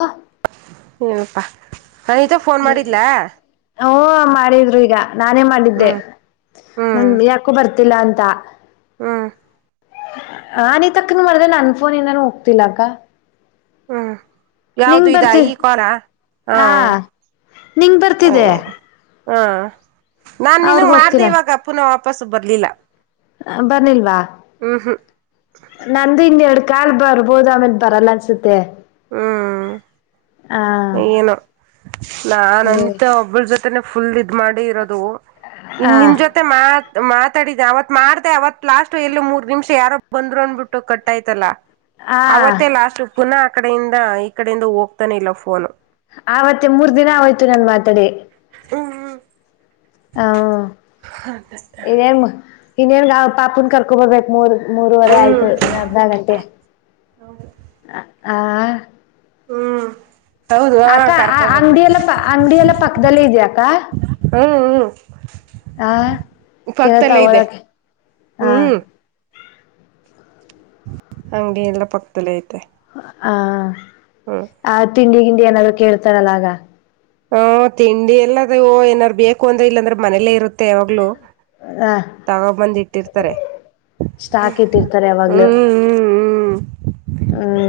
ಹ್ಮ ಏನಪ ಸವಿತಾ ಫೋನ್ ಮಾಡಿದ್ಲಾ ಹ್ಮು ಮಾಡಿದ್ರು ಈಗ ನಾನೇ ಮಾಡಿದ್ದೆ ಹ್ಮ್ ನನ್ ಯಾಕೋ ಬರ್ತ ಇಲ್ಲಾಂತ. ಹ್ಮ ಅನಿತಾ ಅಕ್ಕ ನಿಗೂ ಮಾಡ್ದೆ ನನ್ ಫೋನ್ ಇಂದಾನೂ ಹೋಗ್ತಿಲ್ಲ ಅಕ್ಕ ಹಾ ನಿಂಗ ಬರ್ತ ಹಾ ಆ ನಿಂಗ ಬರ್ತಿದ್ದೆ. ಅಯ್ಯೋ ಹಾ ನಾನ್ ನಿನಗ್ ಮಾಡ್ದೆ ಇವಾಗ ಪೋನು ಬಸ್ಸು ಬರ್ಲಿಲ್ಲ ಬರ್ಲಿಲ್ವಾ ಹ್ಮ್ ಹ್ಮ್ ನಂದು ಹಿಂಗೇ ಆ. ಕಾಲ್ ಬರ್ಬೋದು ಆಮೇಲೆ ಬರಲ್ಲ ಅನ್ಸುತ್ತೆ ಹ್ಮು ಆ ಏನು ನಾನ್ ಅನಿತ ಒಬ್ಬಳ ಜೊತೆ ಅನಿತಕ್ಕ ಫುಲ್ ಇದ್ ಮಾಡಿ ಇರೋದು ಆ ಇನ್ನ ನಿನ್ ಜೊತೆ ಮಾತ್ ಮಾತಾಡಿದ್ದ ಅವತ್ ಮಾಡ್ದ ಅವತ್ ಲಾಸ್ಟ ಎಲ್ಲಿ ಮೂರ್ ನಿಮಿಷ ಯಾರೋ ಬಂದ್ರು ಅಂದ್ಬಿಟ್ಟು ಕಟ್ಟಾಯ್ತಲ್ಲಾ ಆ ಅವತ್ತೆ ಲಾಷ್ಟು ಪುನಃ ಆ ಕಡೆಯಿಂದ ಈ ಕಡೆಯಿಂದ ಹೋಗ್ತಾನ ಇಲ್ಲ ಪೋ ಫೋನು ಆ ಅವತ್ತಿಗ್ ಮೂರ್ ದಿನ ಆಯ್ತು ನಾನ್ ಮಾತಾಡಿ ಹ್ಮು ಹ ಹಾ ಏನ್ ಇನ್ನೇನ್ ನಾವ್ ಪಾಪುನ್ ಕರ್ಕೊ ಬರ್ಬೇಕಕ್ ಮೂರ ಮೂರವರೆ ಆಯ್ತು ಇನ್ನ ಅರ್ಧ ಗಂಟೆ ಹ ಹ ಹ್ಮ್ ಹೌದು ಹ ಅಕ್ಕ ಕರ್ಕೊ ಬರ್ಬೇಕು ಅಂಗಡಿಿಯ ಎಲ್ಲ ಪ ಅಂಗಡಿಿಯ ಎಲ್ಲ ಪಕ್ಕದಲ್ಲ ಇದ್ಯಾ ಅಕ್ಕ ಹಾ ಹಾ ಹಾ ಕಳ್ತಾ ಇದೆ ಅವರಕ್ಕೆ ಹಾ ಹಂಗೇನೆಲ್ಲ ಪಕ್ಕದಲ್ಲಿ ಐತೆ ಹ ಹ್ಮ್ ಆ ತಿ ಏನಾದ್ರು ಕೇಳ್ತಾರಲ್ಲ ಆಗ ಹ ತಿಂಡಿ ಎಲ್ಲದ ಏನಾರು ಬೇಕು ಅಂದ್ರೆ ಇಲ್ಲಾಂದ್ರೆ ಮನೇಲ್ಲೇ ಇರುತ್ತೆ ಅವಾವಾಗ್ಲುೂ ಆ ತಗೋಬಂದ ಇಟ್ಟಿರ್ತಾರೆ ಹ್ಮ್ ಸ್ಟಾಕ್ ಇಟ್ಟಿರ್ತಾರೆ ಯಾವಾಗ್ಲೂ ಹ್ಮ್ ಹ್ಮ್ ಹ್ಮ್ ಹ್ಮ್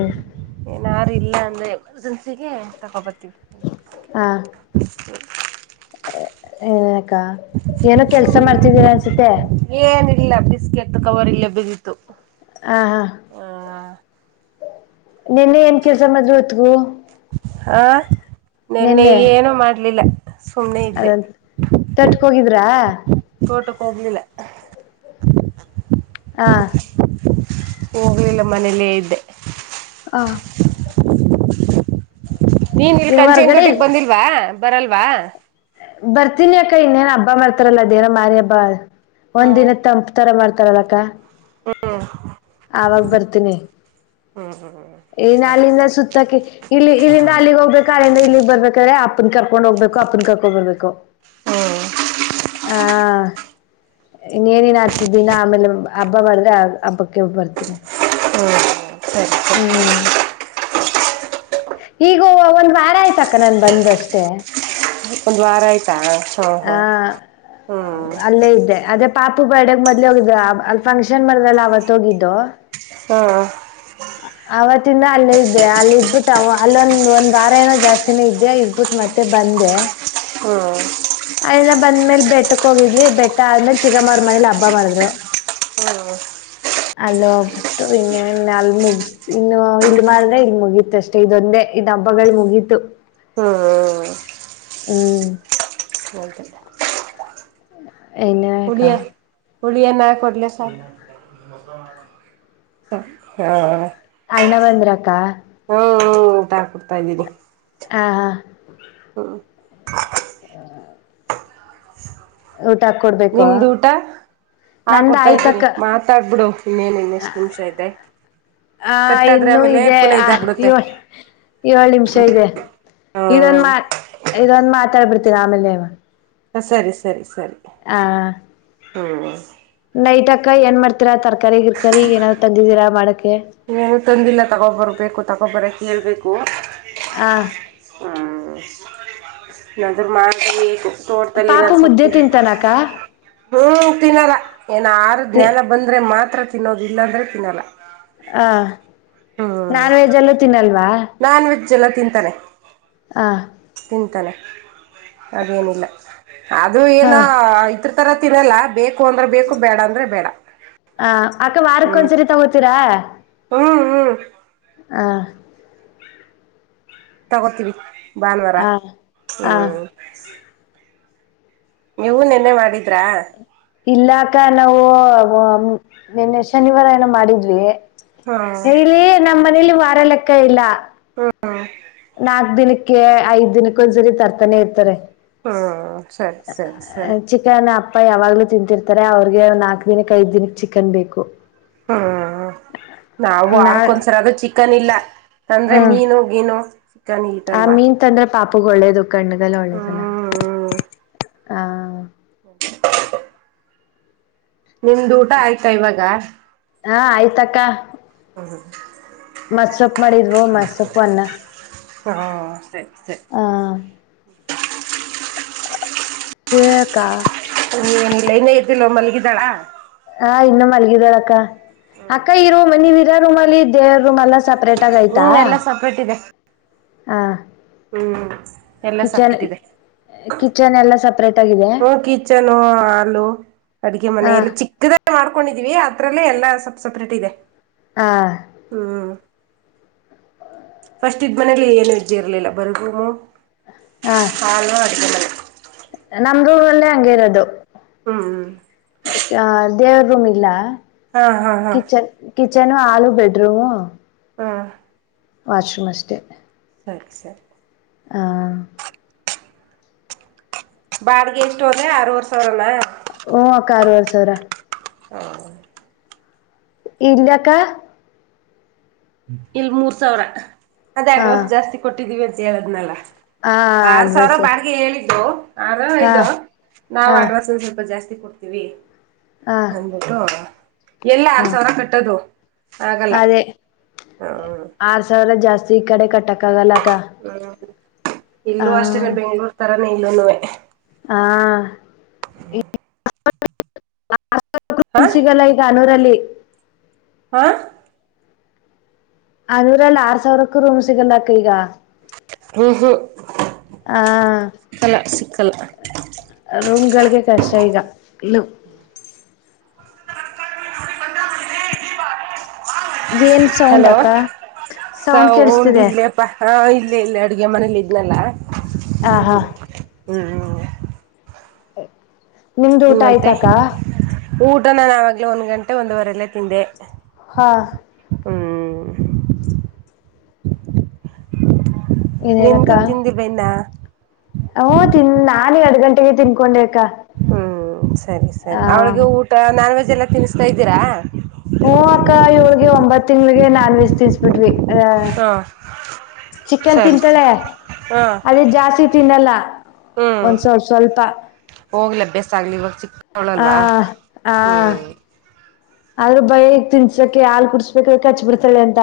ಏನಾರು ಇಲ್ಲ ಅಂದ್ರೆ ಜನ್ಸಿಗೆ ತಕೊಬತ್ತ [inaudible] ಹ ಏ [inaudible] ಏನೋ ಕೆಲ್ಸ ಮಾಡ್ತಿದ್ದೀರಾ ಅನ್ಸತೆ ಏನಿಲ್ಲ ಬಿಸ್ಕೆಟ್ ಕವರ್ ಇಲ್ಲೇ ಬಿದ್ದಿತು ಹಾ ಹಾ ನಿನ್ನೆ ಏನ್ ಕೆಲ್ಸ ಮದ್ ಹೊತ್ಗೂ ಆ ನಿನ್ನೆ ಏನು ಮಾಡ್ಲಿಲ್ಲ ಸುಮ್ನೆ ಅದ ಇದ್ದೆ ತಟ್ಕ ಹೋಗಿದ್ರಾ ಹೋಗಲಿಲ್ಲ ಹಾ ಹೋಗ್ಲಿಲ್ಲ ಮನೇಲೇ ಇದ್ದೆ ಆ ನೀನ್ ಇಲ್ ಈಗ ಕಂಚೆನ್ ಹೊರ್ಗಡೆ ತೊಟಿಗೆ ಇಲ್ಲ ಬಂದಿಲ್ವಾ ಬರಲ್ವಾ ಬರ್ತೀನಿ ಅಕ್ಕ ಇನ್ನೇನ್ ಹಬ್ಬ ಮಾಡ್ತಾರಲ್ಲ ದೇರ ಮಾರಿ ಹಬ್ಬಾ ಒಂದ್ ಹ್ಮ್ ದಿನ ತಂಪ್ ತರ ಮಾಡ್ತ ಕರಲಕ್ಕ ಆವಾಗ ಬರ್ತೀನಿ ಹ್ಮ ಹ ಏನ್ ಅಲ್ಲಿಂದ ಸುತ್ತಾಕ ಇಲ್ಲಿ ಇಲ್ಲಿಂದ ಅಲ್ಲಿಗ್ ಹೋಗ್ಬೇಕ ಅಲ್ಲಿಂದ ಇಲ್ಲಿಗ್ ಬರ್ಬೇಕ್ರೆ ಅಪ್ಪ ಅಪ್ಪನ್ ಕರ್ಕೊಂಡ್ ಹೋಗ್ು ಅಪ್ಪನ್ ಕರ್ಕೊಂಡ ಬರ್ಬೇಕು ಹ್ಮ್ ಹಾ ಇನ್ನೇನನ್ ಹತ್ತು ದಿನ ಆಮೇಲೆ ಹಬ್ಬ ಮಾಡಿದ್ರೆ ಆ ಹಬ್ಬಕ್ಕೆ ಬರ್ತೀನಿ ಹ್ಮ್ ಸರಿ ಸರಿ ಹ್ಮ ಈಗೋ ಒಂದ್ ವಾರ ಆಯ್ತ ಅಕ್ಕ ನನ್ು ಬಂದಷ್ಟೆ ಒಂದು ವಾರ ಆಯ್ತಾ ಹಾ ಹ ಹ್ಮ್ ಅಲ್ಲೇ ಇದ್ದೆ ಅದೇ ಪಾಪು ಬರ್ಡಗ್ ಮೊದ್ ಹೋಗಿದ ಅಲ್ ಫಂಕ್ಷನ್ ಮರದಲ್ಲ ಅವತ್ೋಗಿದ್ದು ಹ್ಮ ಹ ಅವತ್ತಿಂದ ಅಲ್ಲೇ ಇದ್ದೆ ಅಲ್ಲಿ ಇದ್ಬಿಟ್ಟು ಅಲ್ಲೊಂದ್ ಒಂದ್ ವಾರ ಏನೋ ಜಾಸ್ತಿನೇ ಇದ್ದೆ ಇದಬಿಟ್ಟು ಮತ್ತೆ ಬಂದೆ ಹ್ಮ್ ಅಯ್ನ ಬಂದ್ಮೇಲೆ ಬೆಟ್ಟಕ್ ಹೋಗಿದ್ವಿ ಬೆಟ್ಟ ಆದ್ಮೇಲೆ ಚಿಗಮ್ಮ್ರ ಮನೇಲಿ ಹಬ್ಬ ಮಾಡಿದ್ರು ಅಲ್ಲಬಟ್ಟು ಇನ್ನನ್ನ ಅಲ್ಲಿ ಮುಗ ಇನ್ನು ಇಲ್ಲಿ ಮಾಡ್ರೆ ಇಲ್ಲಿ ಮುಗೀತ ಅಷ್ಟೇ ಇದೊಂದೇ ಇದ ಹಬ್ಬಗಳು ಮುಗೀತು ಹ್ಮ್ ಹ್ಮ್ ಅದೇ ಹೌ ಎನೇಕಾ ಉುಳಿಯ ನಾ ಕೊಡ್ಲ ಸ ಹಾ ಅಣ್ಣವಂದ್ರಕ್ಕ ಕೊಡ್ತಾ ಇದ್ದೀನರಿ ಹಾ ಹಾ ಹಾ ಹ ಕೊಡ್ಬೇಕಾ ನಿಮ್ದು ಊಟ ನಂದ ಹಾಕೊಡ್ತಾ ಇದ್ದೀನಿ ಆಯ್ತಕ್ಕ ಮಾತಾಡ್ಬಿಡು ಇನ್ನೇನ್ ಇನ್ನೆಷ್ಟು ನಿಮಿಷ ಇದೆ ಆ ಕಟ್ಟಾದ್ರೆ ಇನ್ನುೂ ಆಮೇಲೆ ಇದೆ ಪುನಃ ಆ ಇದಾಗ್ಬಿಡುತ್ತೆ ಳ್ ಏಳ್ ನಿಮಿಷ ಇದೆ ಇದೊಂದ ಹ್ಮ್ ಮಾತ್ ಇದೊಂದ ಮಾತ್ ಮಾತಾಡ್ ಬಿಿಡ್ತೀರ ಆಮೇಲೆ ಹ ಸರಿ ಸರಿ ಸರಿ ಆ ಹಾ ನೈಟ್ ಅಕ್ಕ ಏನ್ ಮಾಡ್ತೀರಾ ತರ್ಕಾರಿ ಗಿರ್ಕಾರಿ ಏನಾದ್ ತಿದೀರಾ ಮಾಡ ನೀಏನು ತಂದಿಲ್ಲ ತಗೊಬರ್ಬೇಕು ತಗೊಬರಕ್ ಹೇಳ್ಬೇಕು ಹ ಹಾ ಹ ನದರ ಮಾರ ತೋಡ್ತಲ್ಲ ನ ಪಾಪು ಮುದ್ದೆ ಸೊಪ್ಪ ತಿಂತಾನಕ್ಕ ಹ್ಮ್ ತಿನಲ್ಲ ಏನ ಆರು ತಿ ಜ್ಞಾನ ಬಂದ್ರೆ ಮತ್ ಹತ್ರ ತಿನ್ನೋದು ಇಲ್ಲಾಂದರೆ ತಿನ್ನಲ್ಲ ಹ ಹ್ಮ್ ನಾನ್ ವೆಜ್ ಎಲ್ಲೂ ತಿನ್ನಲ್ವಾ ನಾನ್ ವ. ಜ ಎಲ್ಲ ತಿಂತಾರೆ. ಆ. ಚಿಂತನೆ. ಅದೇನಿಲ್ಲ ಅದು ಹಾ ಏನ ಇದ. ತರ ತಿ ಇರಲ್ಲ ಬೇಕ. ಕು ಅಂದ್ರ ಬೇಕು ಬೇಡ ಅಂದ್ರೆ ಬೇಡ. ಆ ಅಕ್ಕ ವಾರಕ್ಕ ಹ್ಮ್ ಒಂದ್ಸರಿ ತಗೋತೀರಾ. ಹ್ಮ್ ಹ್ಮ್. ಹ. ತಗೋತೀವಿ. ಭಾನುವಾರ ಆ ಆ ಹ್ಮ್. ನೀವು ನೆನ್ನೆ ಮಾಡಿದ್ರ. ಇಲ್ಲಾಕ ನಾವು ನಿನ್ನೆ ಶನಿವಾರ ಏನೋ ಮಾಡಿದ್ವಿ. ಹಾ ಹೇಳಲಿ ನಮ್ಮ. ಮನೇಲಿ ವಾರ ಲೆಕ್ಕ ಇಲ್ಲ. ಹ್ಮ್ ನಾಕ್ ದಿನಕ್ಕೆ ಐದ್ ದಿನಕ್ಕ ಒಂದ್ಸರಿ ತರ್ತಾನೆ ಇರ್ತಾರೆ. ಹಾ ಸರಿ ಸರಿ ಸರಿ. ಚಿಕನ್ ಅಪ್ಪ ಯಾವಾಗ್ಲೂ ತಿಂತಿರ್ತಾರೆ ಅವ್ರಿಗೆ ನಾಕಕ್ ದಿನಿಕ್ ಐದ ದಿನಕ್ ಚಿಕನ್ ಬೇಕು. ಹ್ಮ್ ನಾವು ನಾ ಆರ್ಕ್ೊಂದ್ಸರ ಅದು ಚಿಕನ್ ಇಲ್ಲ ಅಂದ್ರೆ ಹ್ಮ್ ಮೀನು ಗೀನು. ಚಿಕನ್ ಆ ಈಟಲ್ವಾ ಮೀನ್ ತಂದ್ರೆ ಪಾಪಗ ಒಳ್ಳೇದು ಕಣ್ಣಗೆಲ್ಲ ಒಳ್ಳೇದನ. ಹ್ಮ್ ಹಾ. ಹ್ಮ್ಮ್. ನಿಮ್ದ ಊಟ ಆಯ್ತಾ ಇವಾಗ. ತಕ್ಕ. ಹ ಹ. ಮಸ್ಪ್ಪ ಮಾಡಿದ್ವು ಮಸಪ್ಪು ಅನ್ನ ಹಾ ಸರಿ ಸರಿ ಹಾ. ಹೇಳಳಕ್ಕಾ. ನೀನಲ್ಲೈನೇ ಇದರ್್ದಲ್ವ ಮಲ್ಲಿಗಿದಾಳ. ಆಾ ಇನ್ನ ಮಲ್ಲಿಗದಳಕ್ಕಾ. ಅಕ್ಕ ಇರೋ ಮನವಿ. ರೂಮಲ್ಲಿ ದಡ್ ರೂಮಲ್ಲ ಸೆಪರೆೇಟ್. ಹ್ಮ್ ಎಲ್ಲಾ ಸಪ್ರೇಟ್ ಇದೆ. ಹಾ. ಹ್ಮ್. ಎಲ್ಲ ಸಪ್ರೇಟ್ ಇದೆ ಕಿಚನ್ ಎಲ್ಲ ಸಪ್ರೇಟ್ ಆಗಿದೆ ಹ್ಮ ಕಿಚನು ಹಾಲು ಅಡಗೆ ಮನೆ ಹಾ ಎಲ್ಲ ಚಿಕ್ಕದಾಗ ಮಾಡ್ಕೊಂಡಿದೀವಿ ಅತ್ರರಲ್ಲೇ ಎಲ್ಲ ಸಪ್ ಸಪ್ರೇಟ್ ಇದೆ. ಹಾ ಹ್ಮ. ಫಸ್ಟ್ ಇದ ಮನೇಲಿ ಏನು ವಜ್ಜೆ ಇರ್ಲಿಲ್ಲ ಬರಗೂಮ ಹಾ ಹಲ ಅಡ್ ಹಲ್ಲೇ ಹಂಗಿರೋದು. ಹ್ಮ್್ಮ. ದೇವ ರೊಮೀಲಾ. ಹಾ ಹಾ ಹಾ ಕಿಚನು ಆಲೂ ಬೆಡ್್ರೂಮ ಹಾಂ ವಾಷ್್ರೂಮ್ ಅಷ್ಟೇ ಸರಿ ಸರಿ ಹ ಬಾಡ್ಿಗೆ ಎಷ್ಟು ಹೋದ್ರೆ ಆರವರ್ ಸಾವಿರ ಅಲ್ಲಾ ಓ ಅಕ್ಕುವರ್ ಸಾವಿರ ಹೌ ಇಲ್ಲಕ್ಕ ಇಲ್ ಮೂರ್ ಸಾವಿರ ಅದೇ ಹಾ ಅಡ್ವಾನ್ಸ್ ಜಾಸ್ತಿ ಕೊಟ್ಟಿದ್ದೀವಿ ಅ ಹೇಳದ್್ಮೇಾಲ ಹಾ ಆರ್ ಸಾವಿರ ಅಡ್ವಾನ್ಸ್ ಬಾಡಿಗೆ ಹೇಳಿದ್ದು ಆ ಹಾ ಇದು ನಾ್ ಹಾ ಅಡ್ವಾಸ್ ಸ್ವಲ್ಪ ಜಾಸ್ತಿ. ಕೊಡ್ತೀವಿ. ಹಾ ನಿಜ ಎಲ್ಲಾ ಆರ ಹಾ ಸಾವಿರ ಕಟ್ಟದು. ಆಗಲ್ಲ. ಅದೇ ಹ್ಮ. ಆರ್ ಸಾವಿರ ಜಾಸ್ತಿ ಕಡೆ ಕ. ಹ್ಮ್ ಹ ಇಲ್ಲೂ ಅಷ್ಟೇನೆ ಬೆಂಗ್ಳೂರ್ ತರ. ಇಲ್ಲನ್ನುವೇ. ಹಾ ಹಾ ಸಿಗಲ್ಲ ಈಗ ಅಾನೋರ ಹ ಹಾ ಅದೂರಲ್ಲಿ ಆರ್ ಸಾವಿರಕ್ಕೂ ರೂಮ್ ಸಿಗಲ್ಲಕ್ಕ ಈಗ ಹ್ಮ ಹ್ಮ ಹ ಚಲ ಸಿಕ್ಕ ಚಲ ರೂಮ್ ಗಳಿಗೆ ಕಷ್ಟ ಈಗ ಇ ಏನ್ ಸೌಂಡ್ ಹಲೋ ಅಕ್ಕ ಸೌಂಡ್ ಕೆಡಿಸತಿದೆ ಹಾ ಇಲ್ಲೇ ಇಲ್ಲ ಅಡುಗೆ ಮನೇಲಿ ಇದ್ನಲ್ಲ ಆ ಹಾ ಹ್ಮ ಹ್ಮ ನಿಮ್ದು ಊಟ ಆಯ್ತಾಕ್ಕ ಅದ ನಾನ್ ಆವಾಗ್ಲೇ ಒಂದ್ ಗಂಟೆ ಒಂದುವರೆಲ್ಲೇ ತಿಂದೆ ಹಾ ಹ್ಮ [unintelligible] ನಿಂದು ತಿಂದಿಲ್ವಾ ಇನ್ನ ಓ ತಿನ್ ನಾನ್ ಎರಡು ಗಂಟೆಗೆ ತಿನ್ಕೊಂಡೆ ಅಕ್ಕ ಹ್ಮ್ ಸರಿ ಸರಿ ಆ ಅವಳಿಗೆ ಊಟ ನಾನ್ವೆಜ್ ಎಲ್ಲಾ ತಿನ್ನುತ್ತಾ ಇದ್ದೀರಾ ಹ್ಮ ಅಕ್ಕ ಏಳ್ಗೆ ಒಂಬತ್ ತಿಂಗಳಿಗೆ ನಾನ್ ವೆಜ್ ತಿನ್ನಿಸಿಬಿಟ್ವಿ ಹ ಹಾ ಚಿಕನ್ ಸರಿ ಸರಿ ತಿಂತಾಳೆ ಹಾ ಅದೇ ಜಾಸ್ತಿ ತಿನ್ನಲ್ಲ ಹ್ಮ್ ಒಂದ್ಸವ ಸ್ವಲ್ಪ ಹೋಗ್ಲಿ ಅಭ್ಯಾಸ ಆಗ್ಲಿ ಇವಾಗ ಹಾ ಚಿಕ್ಕವಳಲ್ವಾ ಹ ಹ್ಮ್ ಆದ್ರೂ ಭಯ ತಿನ್ಸಕೆ ಹಾಲು ಕುಡಿಸಬೇಕಾದರೆ ಕಚ್ ಬಿಡ್ತಾಳೆ ಅಂತ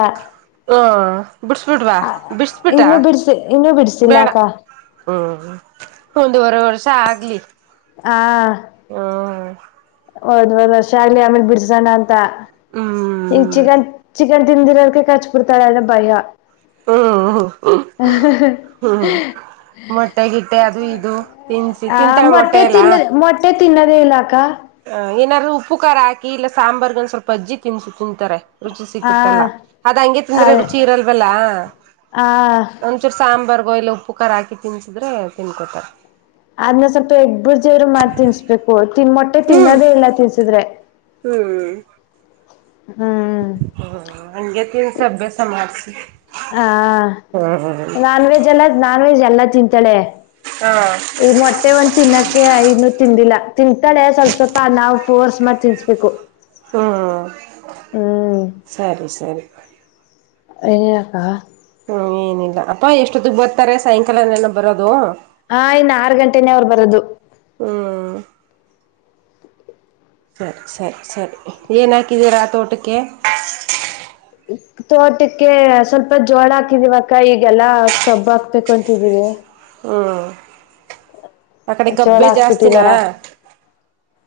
ಹ್ಮ ಬಿಡ್ಸ್ಬಿಡ್ವಾ ಬಿಡ್ಸ್ಬಿಟಾ ಇನ್ನು ಬಿಡ್ಸಿ ಇನ್ನುೂ ಬಿಡ್ಸಿಲ್ಲ ಬೇಡ ಅಕ್ಕ ಹ್ಮ ಒಂದುವರೆ ವರ್ಷ ಆಗ್ಲಿ ಹ್ಮ ಹೌದ್ ಹೌದು ಶಾಲಿ ಆಮೇಲೆ ಬಿಡ್ಸೋಣ ಅಂತ ಹ ಇನ್ ಹ್ಮ್ ಚಿಕನ್ ಚಿಕ್ ಈಗ ತಿಂದದಿರೋಕ ಕರ್ಚ್ ಬಿಡ್ತಾಳ ಅದ ಭಯ ಹ್ಮ್ ಹ್ಮ್ ಮೊಟ್ಟೆ ಗಿಟ್ಟೆ ಅದು ಇದು ತಿನ್ಸಿ ತಿಂತಾರೆ ಮೊಟ್ಟೆ ಎಲ್ಲ ತಿನ್ನದೇ ಇಲ್ಲ ಅಕ್ಕ ಏನಾದ್ರು ಉಪ್ಪು ಖಾರ ಹಾಕಿ ಇಲ್ಲ ಸಾಂಬಾರ್ಗ ಒಂದ ಸ್ವಲ್ಪ ಅಜ್ಜಿ ತಿನಿಸು ತಿಂತಾರೆ ರುಚಿ ಹಾ ಸಿಕ್ಕುತ್ತಲ್ಲ ಅದ ಹಂಗೆ ತಿಂದ್ರೆ ಅದೇ ರುಚಿ ಇರಲ್ವಲ್ಲ ಆ ಒಂದಚೂರು ಸಾಂಬಾರ್ [unintelligible] ಇಲ್ಲ ಉಪ್ಪು ಕರ ಹಾಕಿ ತಿನ್ಸಿದ್ರೆ ತಿನ್ಕೊತಾರೆ ಅದ್ನ ಸ್ವಲ್ಪ ಎಗ್ಬುರ್ಜಿಯವ್ರು ಮಾತ್ ತಿನ್ಸ್ಬೇಕು ದು ತಿನ್ ಮೊಟ್ಟೆ ಹ್ಮ್ ತಿನ್ನದೇ ಇಲ್ಲ ತಿನ್ಸಿದ್ರೆ ಹ್ಮ ಹ ಹಂಗಗೆ ತಿನ್ಸ ಅಭ್ಯಾಸ ಮಾಡಸ್ ರೀ ಹ ನಾನ್ ವೆಜ್ ಎಲ್ಲ ನಾನ್ ವೆಜ್ ಎಲ್ಲ ತಿಂತಾನೆ ಹಾ ಈ ಮೊಟ್ಟೆ ಒಂದ ತಿನ್ನಕ್ಕೆೆ ಇನೂರ್ ತಿಂದಿಲ್ಲ ತಿಂತಾಳೆ ಸ್ವಲ್ಪ ಸ್ವಲ್ಪ ನಾವು ಫೋರ್ಸ್ ಮಾಡಿ ತಿನ್ಸ್ಬೇಕು ಹ್ಮ್ ಹ್ಮ್ ಸರಿ ಸರಿ ಏನಾಕ್ಕಾ ಞ ಏನಿಲ್ಲ ಅಪ್ಪ ಎಷ್ಟೊತ್ತು ಬರ್ತಾರೆ ಸಾಯಂಕಾಲನೆನ ಬರೋದು ಹ ಇನ್ನು ಆರು ಗಂಟೆನೆೇ ಅವ್ರು ಬರೋದು ಹ ಸರಿ ಸರಿ ಸರಿ ಏನಾಕಿದ್ದೀರಾ ಆ ತೋಟಕ್ಕೆ ತೋಟಕ್ಕೆ ಸ್ವಲ್ಪ ಜೋಳ ಹಾಕಿದಿವವಕ್ಕ ಈಗೆಲ್ಲಾ ಕಬ್ಬು ಹಾಕ್ಬೇಕು ಅಂತಿದೀವಿ ಹ್ಞೂ ಆ ಕಡೆ ಜೋಳ ಕಬ್ಬೆ ಜಾಸ್ತಿನ ಹಾಕ್ಬಿಟ್ಟಿದಾರ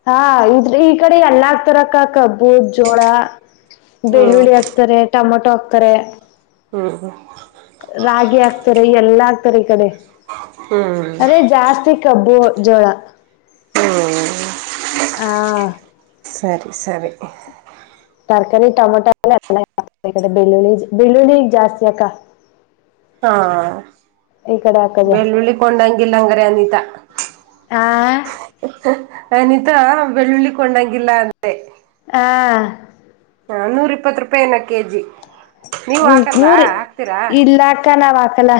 ಹಾ ಇದ್ರ ಈ ಕಡೆ ಎಲ್ಲ ಆಗ್ತರಕ್ಕ ಕಬ್ಬು ಜೋಳ ಹ್ಮ್ ಬೆಳ್ಳುಳ್ಳಿ ಹಗ್ತಾರೆ ಟಮಾಟ ಟೋ ಹಾಕ್ತಾರೆ ಹ್ಮ ಹ್ಮ ರಾಗಿ ಹಾಕ್ತಾರೆ ಎಲ್ಲ ಆಗ್ತಾರೆ ಈ ಕಡೆ ಹ್ಮ್ ಹ್ಮ್ ಅದೇ ಜಾಸ್ತಿ ಕಬ್ಬು ಜೋಳ ಆ ಸರಿ ಸರಿ ತರ್ಕಾರಿ ಟೊಮೊಟ ಎಡೆ ಬೆಳ್ಳುಳ್ಳಿ ಬೆಳ್ಳುಳ್ಳಿಗ್ ಜಾಸ್ತಿ ಅಕ್ಕ ಹಾ ಈ ಕಡೆ ಹಾಕೋದು ಬೆಳ್ಳಳ್ಳಿಕೊಂಡಂಗಿಲ್ಲ ಹಂಗಾರೆ ಅನಿತಾ ಆ ಅನಿತಾ ಬೆಳ್ಳುಳ್ಳಿಕೊಂಡಂಗಿಲ್ಲ ಅಂದೇ ಆ ಹಾ ಹ ನೂರ ಇಪ್ಪತ್ತು ರೂಪಾಯ ಏನ ಕೆಜಿ ಹ್ಮ ನೂರ್ ಇಲ್ಲಾಕ್ಕ ನಾವ್ ಹಾಕಲ್ಲ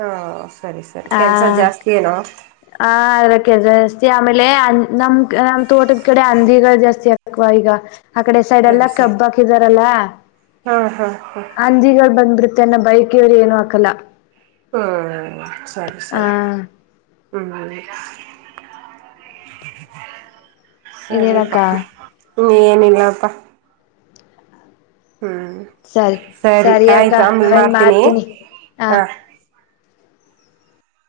ಹಾ ಸರಿ ಸರಿ ಹಾ ಕೆಲಸ ಜಾಸ್ತಿ ಏನೋ ಹ ಅಕ್ಕೆ ಆಮೇಲೆ ನಮ ನಮ್ಮ ತೋಟ ಕಡೆ ಹಂಧಿ ಕಗಳು ಜಾಸ್ತಿ ಚಕ್ವಾಯಗ ಆ ಕಡೆ ಸೈಡ್ ಎಲ್ಲ ಸರಿ ಸರಿ ಕಬ್ಬಾಕಿದಾರಲ್ಲ ಹಾ ಹಾ ಹಾ ಅಂಜಿಗಳು ಬಂದ್ಬಿಡ್ತ ತನ್ನ ಬೈಕಿಯವ್ರ ಏನು ಹಾಕಲ್ಲ ಹಾ ಹ್ಮ ಸರಿ ಆ ಸರಿ ಹೆ ಇನ್ನೇನಕ್ಕ ಸರಿಪ್ಪಾ ನೀ ಏನಿಲ್ಲ ಅಪ್ಪ ಸರಿ ಸರಿ ಅಕ್ಕ ಆಯ್ತು ಆಮೇಲೆ ಅವೇನ್ ಮಾಡ್ತೀನಿ ಮಾಡಾರ್್ತೀನಿ ಹ ಹಾ